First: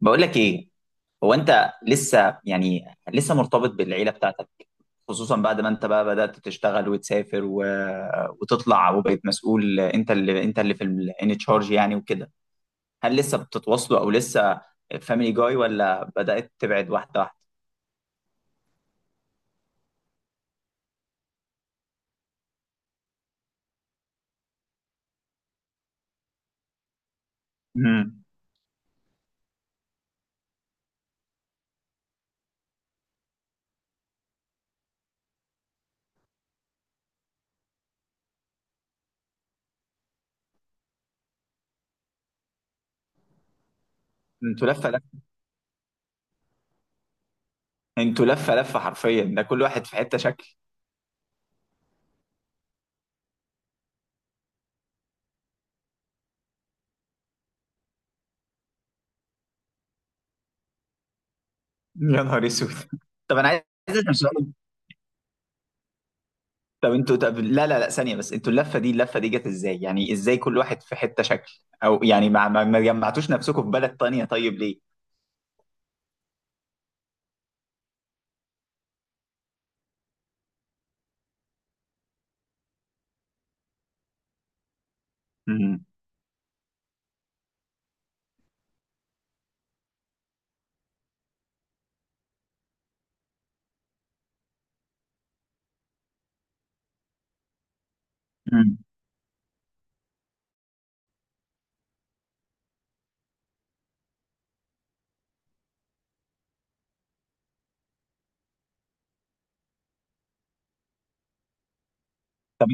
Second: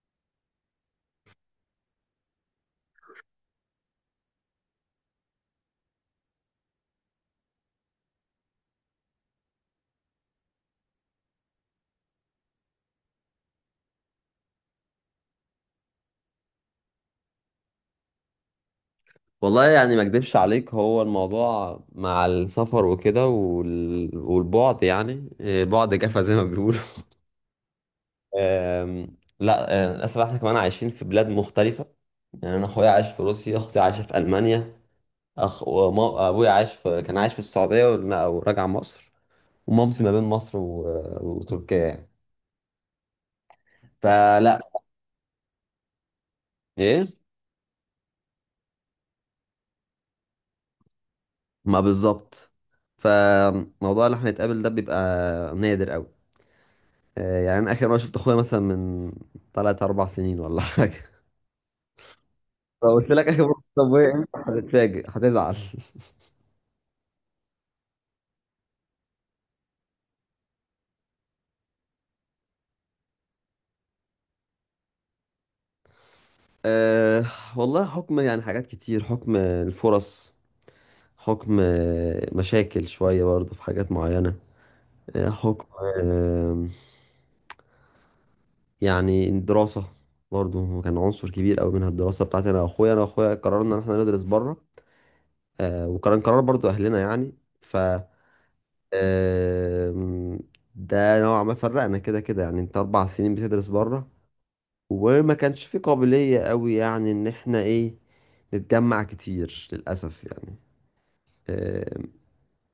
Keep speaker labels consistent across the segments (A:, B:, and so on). A: بقول لك ايه؟ هو انت لسه يعني لسه مرتبط بالعيله بتاعتك؟ خصوصا بعد ما انت بقى بدات تشتغل وتسافر وتطلع، وبقيت مسؤول، انت اللي في ان تشارج يعني وكده. هل لسه بتتواصلوا، او لسه فاميلي جاي، ولا بدات تبعد واحده واحده؟
B: والله يعني ما اكدبش عليك، هو الموضوع مع السفر وكده وال... والبعد يعني بعد جفا زي ما بيقولوا.
A: امم.
B: لا، للاسف احنا كمان عايشين في بلاد مختلفة. يعني انا اخويا عايش في روسيا، اختي عايشة في المانيا. ابويا عايش في كان عايش في السعودية ورجع وراجع مصر. ومامتي ما بين مصر وتركيا يعني. فلا.
A: انتوا لفه لفه
B: ايه.
A: انتوا لفه لفه حرفيا، ده كل واحد في حته شكل.
B: ما بالظبط. فموضوع اللي احنا نتقابل ده بيبقى نادر قوي. يعني انا اخر مره شفت اخويا مثلا من 3 4 سنين ولا حاجه.
A: يا نهار اسود!
B: لو قلت لك
A: طب
B: اخر
A: انا
B: مره
A: عايز
B: شفت ابويا
A: اسال
B: امتى،
A: سؤال.
B: هتتفاجئ، هتزعل.
A: طب لا لا لا، ثانية بس، انتوا اللفة دي جت ازاي؟ يعني ازاي كل واحد في حتة شكل؟ او يعني ما جمعتوش نفسكم في بلد تانية، طيب ليه؟
B: أه. والله، حكم يعني حاجات كتير، حكم الفرص، حكم مشاكل شويه برضه في حاجات معينه. حكم.
A: امم.
B: آه، يعني الدراسه برضه كان عنصر كبير قوي منها، الدراسه بتاعتي انا واخويا قررنا ان احنا ندرس بره. أه، وكان قرار برضه اهلنا يعني. ف
A: امم.
B: آم، ده نوعا ما فرقنا كده كده، يعني انت 4 سنين بتدرس بره، وما كانش في قابلية قوي يعني ان احنا ايه، نتجمع كتير للأسف يعني. آم،
A: طب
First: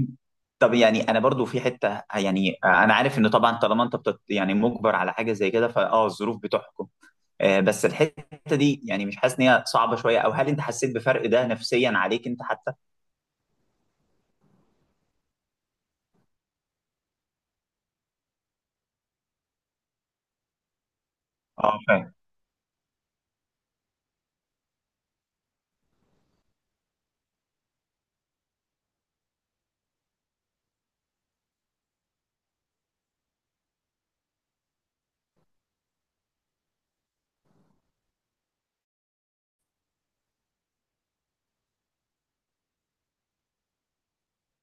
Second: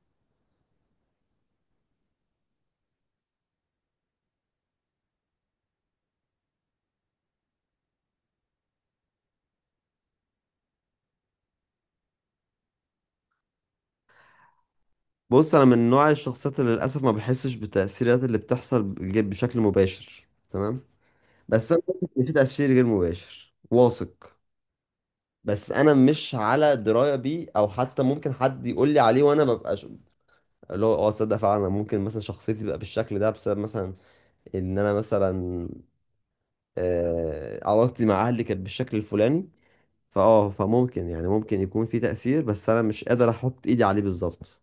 A: طب يعني انا برضو في حتة، يعني انا عارف ان طبعا طالما انت يعني مجبر على حاجة زي كده، فاه الظروف بتحكم. آه، بس الحتة دي يعني مش حاسس ان هي صعبة شوية، او هل انت حسيت بفرق ده نفسيا عليك انت حتى؟
B: بص، انا من نوع الشخصيات اللي للأسف ما بحسش بالتأثيرات اللي بتحصل بشكل مباشر، تمام. بس
A: اه،
B: انا واثق
A: فاهم.
B: ان في تأثير غير مباشر، واثق. بس انا مش على درايه بيه، او حتى ممكن حد يقول لي عليه وانا ببقى اللي هو تصدق فعلا، أنا ممكن مثلا شخصيتي تبقى بالشكل ده بسبب مثلا ان انا مثلا علاقتي مع اهلي كانت بالشكل الفلاني. فممكن يعني، ممكن يكون في تأثير، بس انا مش قادر احط ايدي عليه بالظبط.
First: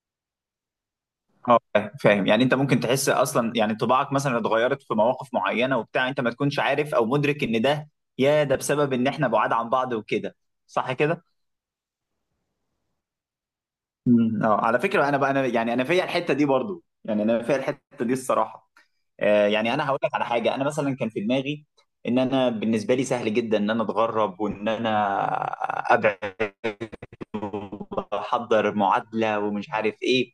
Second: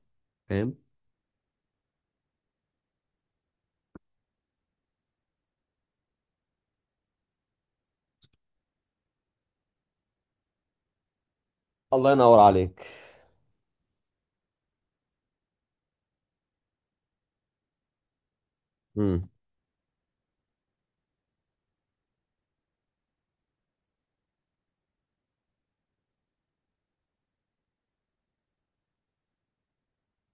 B: فاهم.
A: اه، فاهم فاهم. يعني انت ممكن تحس اصلا، يعني طباعك مثلا اتغيرت في مواقف معينه وبتاع، انت ما تكونش عارف او مدرك ان ده، يا ده، بسبب ان احنا بعاد عن بعض وكده، صح كده؟
B: الله ينور عليك.
A: امم. اه، على فكره انا بقى، انا يعني انا فيا الحته دي برضو، يعني انا فيا الحته دي الصراحه.
B: امم.
A: آه، يعني انا هقول لك على حاجه. انا مثلا كان في دماغي ان انا بالنسبه لي سهل جدا ان انا اتغرب، وان انا ابعد واحضر معادله ومش عارف ايه.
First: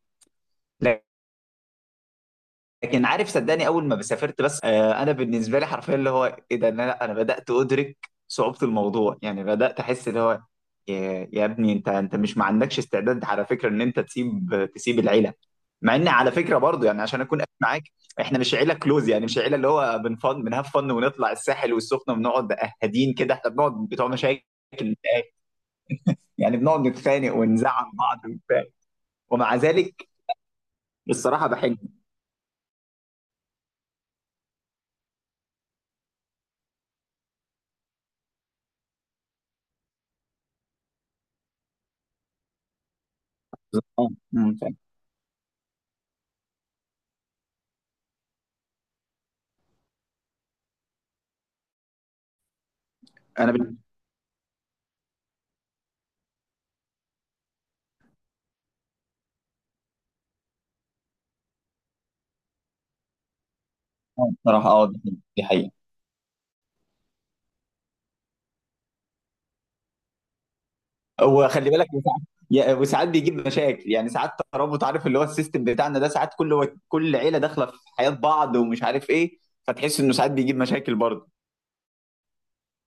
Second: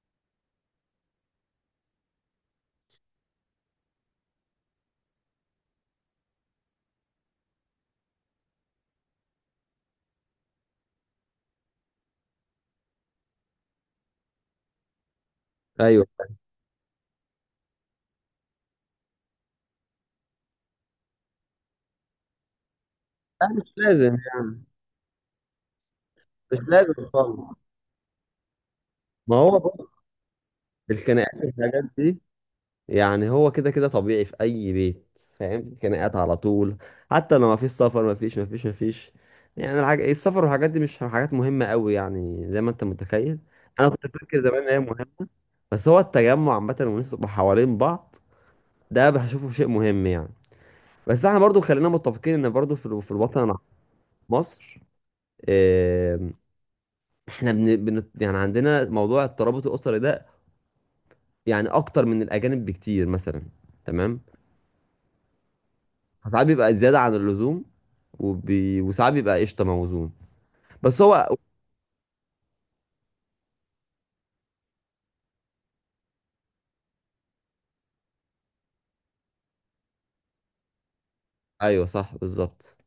A: لكن عارف، صدقني، اول ما سافرت بس، انا بالنسبه لي حرفيا اللي هو ايه ده، إن انا، لا، انا بدات ادرك صعوبه الموضوع، يعني بدات احس اللي هو يا ابني، انت مش ما عندكش استعداد على فكره ان انت تسيب العيله. مع
B: ايوه.
A: ان على فكره برضو، يعني عشان اكون قايل معاك، احنا مش عيله كلوز، يعني مش عيله اللي هو بنفن بنهاف فن ونطلع الساحل والسخنه ونقعد قاعدين كده،
B: لا،
A: احنا بنقعد
B: مش
A: بتوع
B: لازم
A: مشاكل،
B: يعني.
A: يعني
B: مش
A: بنقعد
B: لازم
A: نتخانق
B: خالص.
A: ونزعل بعض وبتاع،
B: ما
A: ومع
B: هو برضه
A: ذلك
B: الخناقات
A: الصراحه بحب.
B: والحاجات دي، يعني هو كده كده طبيعي في اي بيت، فاهم؟ خناقات على طول، حتى لو ما فيش سفر، ما فيش، ما فيش، ما فيش. يعني الحاجة السفر والحاجات دي مش حاجات مهمة قوي يعني، زي ما انت متخيل. انا كنت
A: آه،
B: فاكر
A: أمم،
B: زمان ان
A: فاهم.
B: هي مهمة. بس هو التجمع عامة والناس تبقى حوالين بعض، ده بشوفه شيء مهم يعني. بس احنا برضو خلينا متفقين ان برضو في في الوطن
A: انا
B: مصر. آم، احنا بن بن يعني عندنا موضوع الترابط الاسري ده، يعني اكتر من الاجانب بكتير مثلا. تمام.
A: بصراحة اه دي حقيقة دي حقيقة.
B: فساعات بيبقى زيادة عن اللزوم، وساعات بيبقى قشطة، موزون. بس هو.
A: وخلي بالك، وساعات، وساعات بيجيب مشاكل، يعني ساعات ترابط، عارف اللي هو السيستم بتاعنا ده، ساعات كل عيلة داخلة في حياة بعض ومش عارف ايه، فتحس انه ساعات بيجيب مشاكل برضه.
B: ايوه صح بالظبط.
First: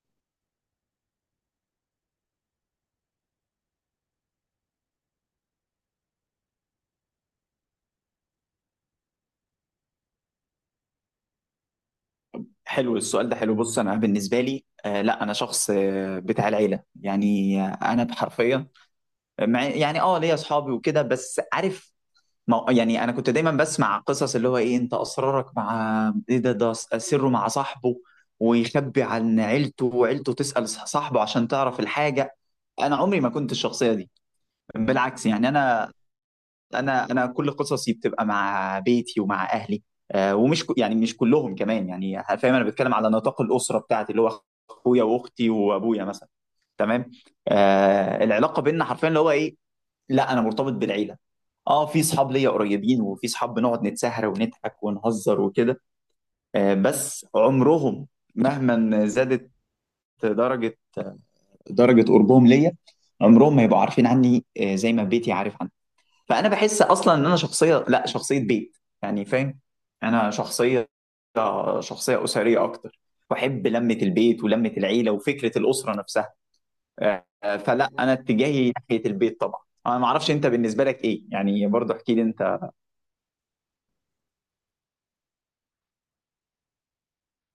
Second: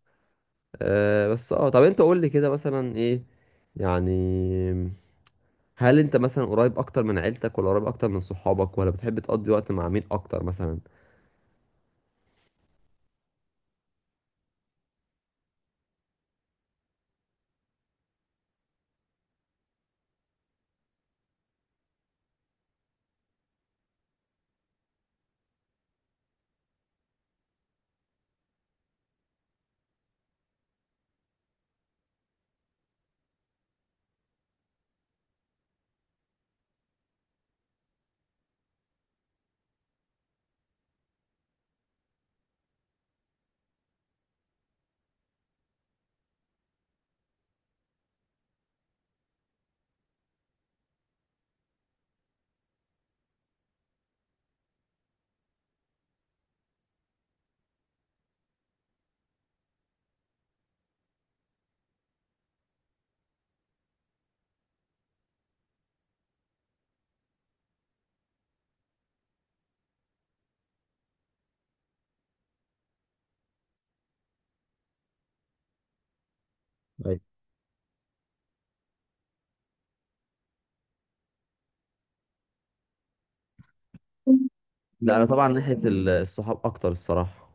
B: بس طب انت قول لي كده مثلا، ايه يعني، هل انت مثلا قريب اكتر من عيلتك ولا قريب اكتر من صحابك، ولا بتحب تقضي وقت مع مين اكتر مثلا؟
A: حلو السؤال ده، حلو. بص انا بالنسبة لي، آه لا، انا شخص، آه، بتاع العيلة يعني، آه، انا بحرفية مع، يعني اه، ليا اصحابي وكده، بس عارف، ما هو- يعني انا كنت دايما بسمع قصص اللي هو ايه، انت اسرارك مع ايه، ده سره مع صاحبه، ويخبي عن عيلته وعيلته تسأل صاحبه عشان تعرف الحاجة. انا عمري ما كنت الشخصية دي، بالعكس يعني انا، انا كل قصصي بتبقى مع بيتي ومع اهلي. آه، ومش يعني مش كلهم كمان، يعني فاهم، انا بتكلم على نطاق الأسرة بتاعتي، اللي هو اخويا واختي وابويا مثلا. تمام. آه، العلاقة بيننا حرفيا اللي هو ايه، لا انا مرتبط بالعيله. اه، في صحاب ليا قريبين، وفي صحاب بنقعد نتسهر ونضحك ونهزر وكده، آه بس عمرهم، مهما زادت درجه درجه قربهم ليا، عمرهم ما يبقوا عارفين عني آه زي ما بيتي عارف عني. فانا بحس اصلا ان انا شخصيه، لا، شخصيه بيت، يعني فاهم. انا شخصيه اسريه اكتر، بحب لمه البيت ولمه العيله وفكره الاسره نفسها.
B: طيب.
A: فلا انا اتجاهي ناحيه البيت طبعا. انا ما اعرفش انت بالنسبه لك ايه، يعني برضه احكي لي انت.
B: لا انا طبعا ناحية الصحاب اكتر الصراحة،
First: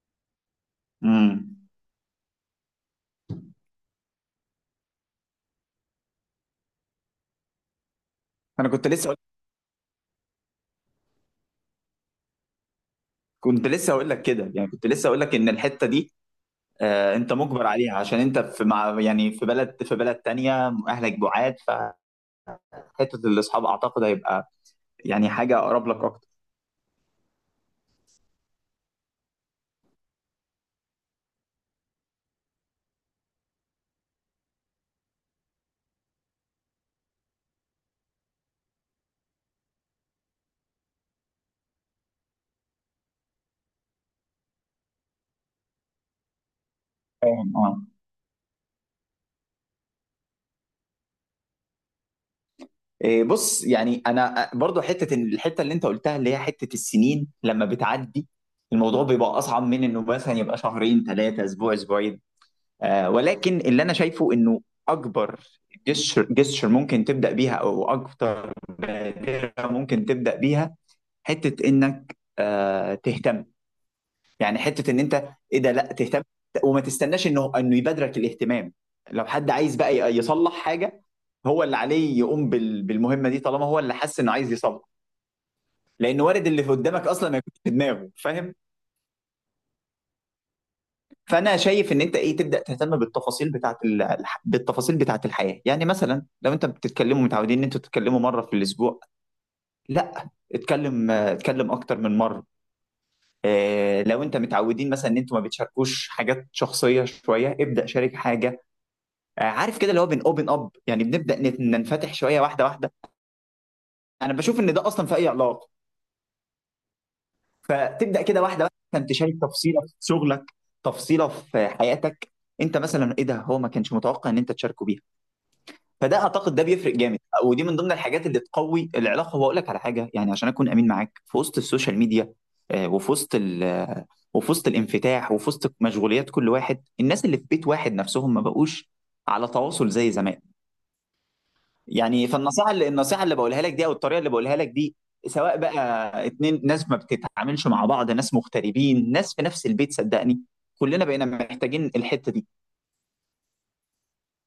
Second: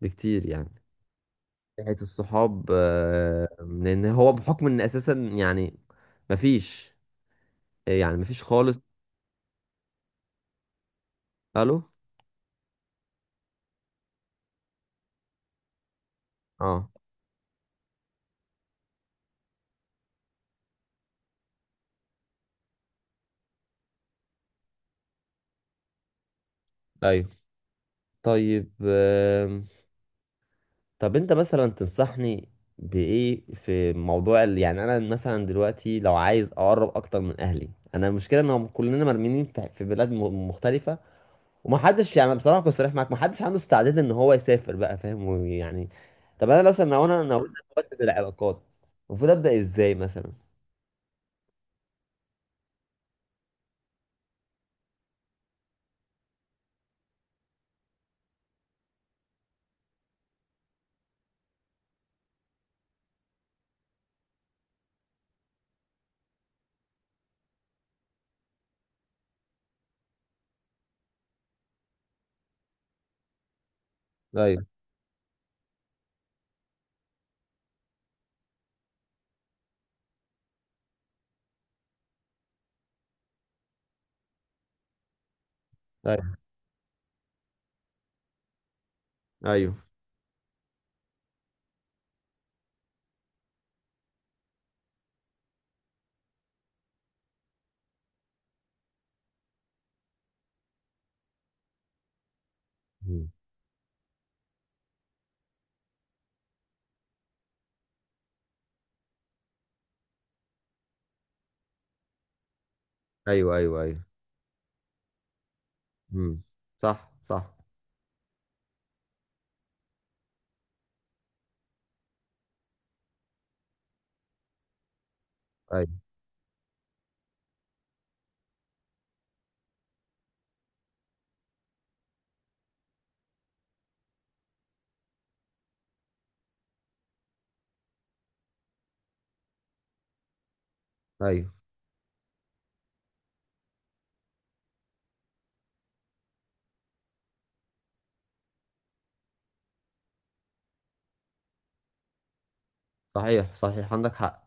B: بكتير يعني.
A: امم.
B: ناحية الصحاب، لان هو بحكم ان اساسا يعني مفيش، يعني مفيش
A: انا
B: خالص.
A: كنت لسه أقول-
B: الو.
A: كنت لسه هقول لك كده، يعني كنت لسه هقول لك ان الحته دي،
B: اه.
A: آه، انت مجبر عليها عشان انت في مع يعني في بلد تانية، اهلك بعاد. فحته الاصحاب اعتقد هيبقى يعني حاجه اقرب لك اكتر.
B: ايوه، طيب. طب انت مثلا تنصحني بايه في موضوع يعني انا مثلا دلوقتي لو عايز اقرب اكتر من اهلي. انا المشكله ان هم كلنا مرميين في في بلاد مختلفه. ومحدش يعني، بصراحه كنت صريح معاك، محدش عنده استعداد ان هو يسافر بقى، فاهم؟ ويعني طب انا مثلا لو انا نويت
A: فاهم اه.
B: ابدل العلاقات، المفروض ابدا ازاي مثلا؟
A: إيه، بص يعني انا، برضو حته الحته اللي انت قلتها اللي هي حته السنين لما بتعدي، الموضوع بيبقى اصعب من انه مثلا يبقى شهرين ثلاثه اسبوع اسبوعين. آه، ولكن اللي انا شايفه انه اكبر جسر ممكن تبدا بيها، او اكتر بادره ممكن تبدا بيها، حته انك تهتم. يعني
B: ايوه
A: حته ان انت، ايه ده، لا تهتم، وما تستناش انه يبادرك الاهتمام. لو حد عايز بقى يصلح حاجه، هو اللي عليه يقوم بالمهمه دي، طالما هو اللي حس انه عايز يصلح. لان
B: ايوه
A: وارد اللي في قدامك اصلا ما يكونش في دماغه، فاهم.
B: ايوه.
A: فانا شايف ان انت ايه، تبدا تهتم بالتفاصيل بتاعه الحياه. يعني مثلا لو انت بتتكلموا متعودين ان انتوا تتكلموا مره في الاسبوع، لا، اتكلم اكتر من مره.
B: مم.
A: آه، لو انت متعودين مثلا ان انتوا ما بتشاركوش حاجات شخصيه شويه، ابدا شارك حاجه. آه، عارف كده اللي هو بن اوبن اب، يعني بنبدا ننفتح شويه واحده واحده.
B: ايوه ايوه ايوه.
A: انا بشوف ان ده اصلا في اي علاقه.
B: مم. صح صح.
A: فتبدا كده واحده واحده، انت تشارك تفصيله في شغلك، تفصيله في حياتك، انت مثلا ايه ده هو ما كانش متوقع ان انت تشاركه بيها.
B: ايوه
A: فده اعتقد ده بيفرق جامد، ودي من ضمن الحاجات اللي تقوي العلاقه. واقول لك على حاجه، يعني عشان اكون امين معاك، في وسط السوشيال ميديا، آه، وفي وسط وفي وسط الانفتاح، وفي وسط مشغوليات كل واحد، الناس اللي في بيت واحد نفسهم ما بقوش على تواصل زي زمان.
B: ايوه.
A: يعني فالنصيحه اللي بقولها لك دي، او الطريقه اللي بقولها لك دي، سواء بقى اتنين ناس ما بتتعاملش مع بعض، ناس مغتربين، ناس في نفس البيت، صدقني كلنا بقينا محتاجين الحته دي.
B: صحيح صحيح، عندك حق.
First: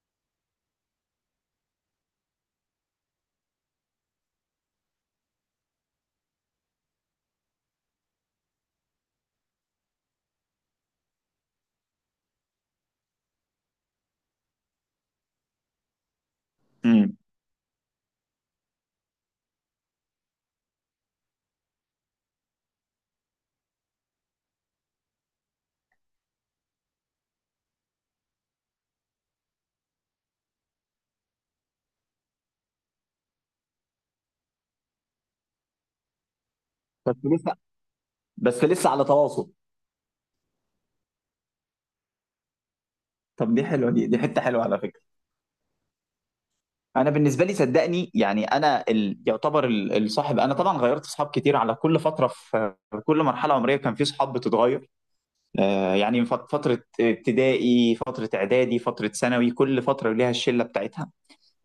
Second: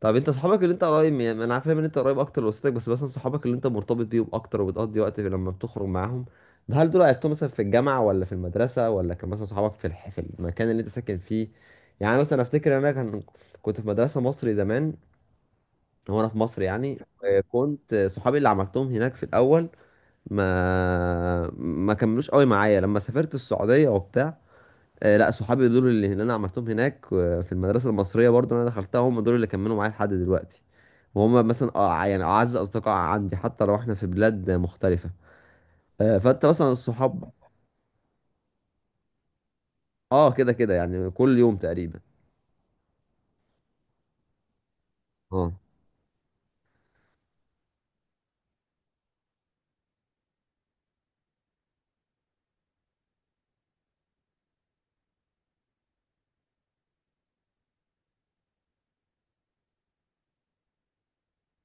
B: طب انت صحابك اللي انت قريب من، ما انا عارف ان انت قريب اكتر لوسطك، بس مثلا صحابك اللي انت مرتبط بيهم اكتر وبتقضي وقت لما بتخرج معاهم، ده هل دول عرفتهم مثلا في الجامعه ولا في المدرسه، ولا كان مثلا صحابك في في المكان اللي انت ساكن فيه؟ يعني مثلا افتكر انا كنت في مدرسه مصري زمان، هو انا في مصر يعني.
A: امم.
B: كنت صحابي اللي عملتهم هناك في الاول ما كملوش قوي معايا لما سافرت السعوديه وبتاع. لا، صحابي دول اللي انا عملتهم هناك، في المدرسه المصريه برضو اللي انا دخلتها، هم دول اللي كملوا معايا لحد دلوقتي. وهم مثلا يعني اعز اصدقاء عندي، حتى لو احنا في بلاد مختلفه. فانت مثلا
A: بس
B: الصحاب.
A: لسه بس لسه على تواصل.
B: اه، كده كده يعني، كل يوم تقريبا.
A: طب دي حلوه، دي حته حلوه على فكره.
B: اه.
A: انا بالنسبه لي صدقني، يعني انا يعتبر الصاحب، انا طبعا غيرت صحاب كتير، على كل فتره، في كل مرحله عمريه كان في صحاب بتتغير. آه، يعني من فتره ابتدائي، فتره اعدادي، فتره ثانوي، كل فتره ليها الشله بتاعتها.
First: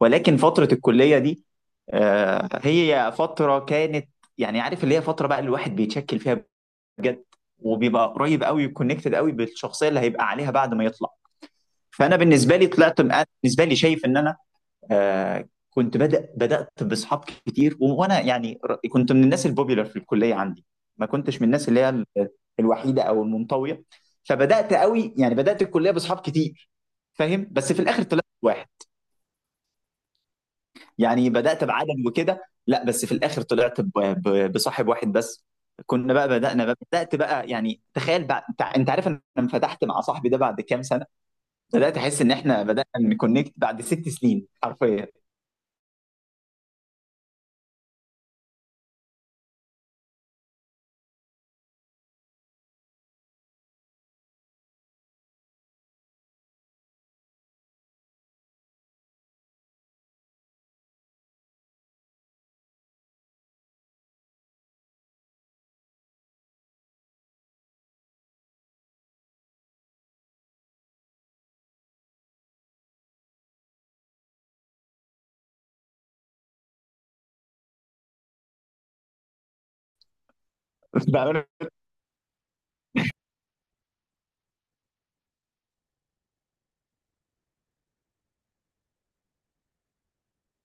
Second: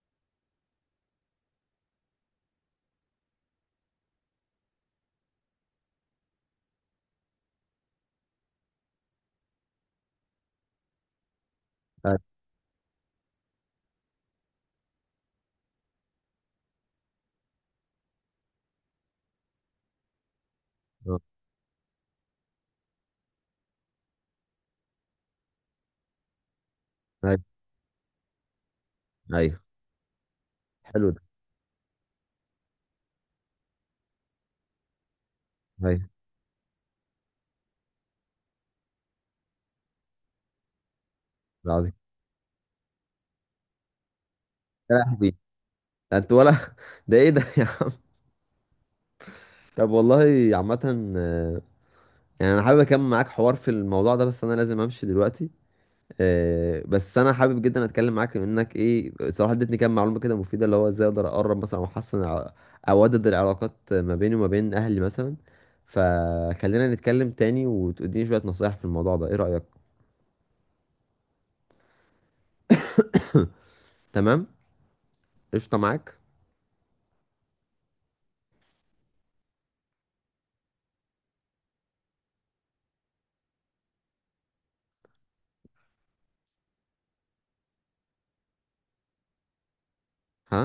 A: ولكن فتره الكليه دي، آه، هي فتره كانت، يعني عارف اللي هي فتره بقى الواحد بيتشكل فيها بجد، وبيبقى قريب قوي، كونكتد قوي بالشخصيه اللي هيبقى عليها بعد ما يطلع. فانا
B: ايوه
A: بالنسبه لي طلعت، أنا بالنسبه لي شايف ان انا، آه، كنت بدأت بأصحاب كتير، وأنا يعني كنت من الناس البوبيلر في الكلية عندي، ما
B: آه،
A: كنتش من الناس اللي هي الوحيدة أو المنطوية. فبدأت قوي، يعني بدأت الكلية بأصحاب كتير
B: ايوه
A: فاهم، بس في الآخر طلعت واحد.
B: ايوه. حلو ده.
A: يعني بدأت بعدد وكده، لا بس في الآخر طلعت بصاحب واحد بس.
B: ايوه.
A: كنا بقى بدأنا بقى، بدأت بقى يعني، تخيل بقى انت، أنت عارف انا انفتحت مع صاحبي ده بعد كام سنة؟
B: العظيم.
A: بدأت احس ان احنا بدأنا نكونكت بعد 6 سنين
B: يا
A: حرفيا.
B: لهوي. ده انت؟ ولا ده ايه ده يا عم؟ طب والله، عامه يعني انا حابب اكمل معاك حوار في الموضوع ده، بس انا لازم امشي دلوقتي. بس انا حابب جدا اتكلم معاك. منك ايه؟ صراحه ادتني كام معلومه كده مفيده، اللي هو ازاي اقدر اقرب مثلا او احسن او اودد العلاقات ما بيني وما بين اهلي مثلا. فخلينا نتكلم تاني وتديني شويه نصايح في الموضوع ده، ايه رايك؟ تمام، قشطه معاك. ها؟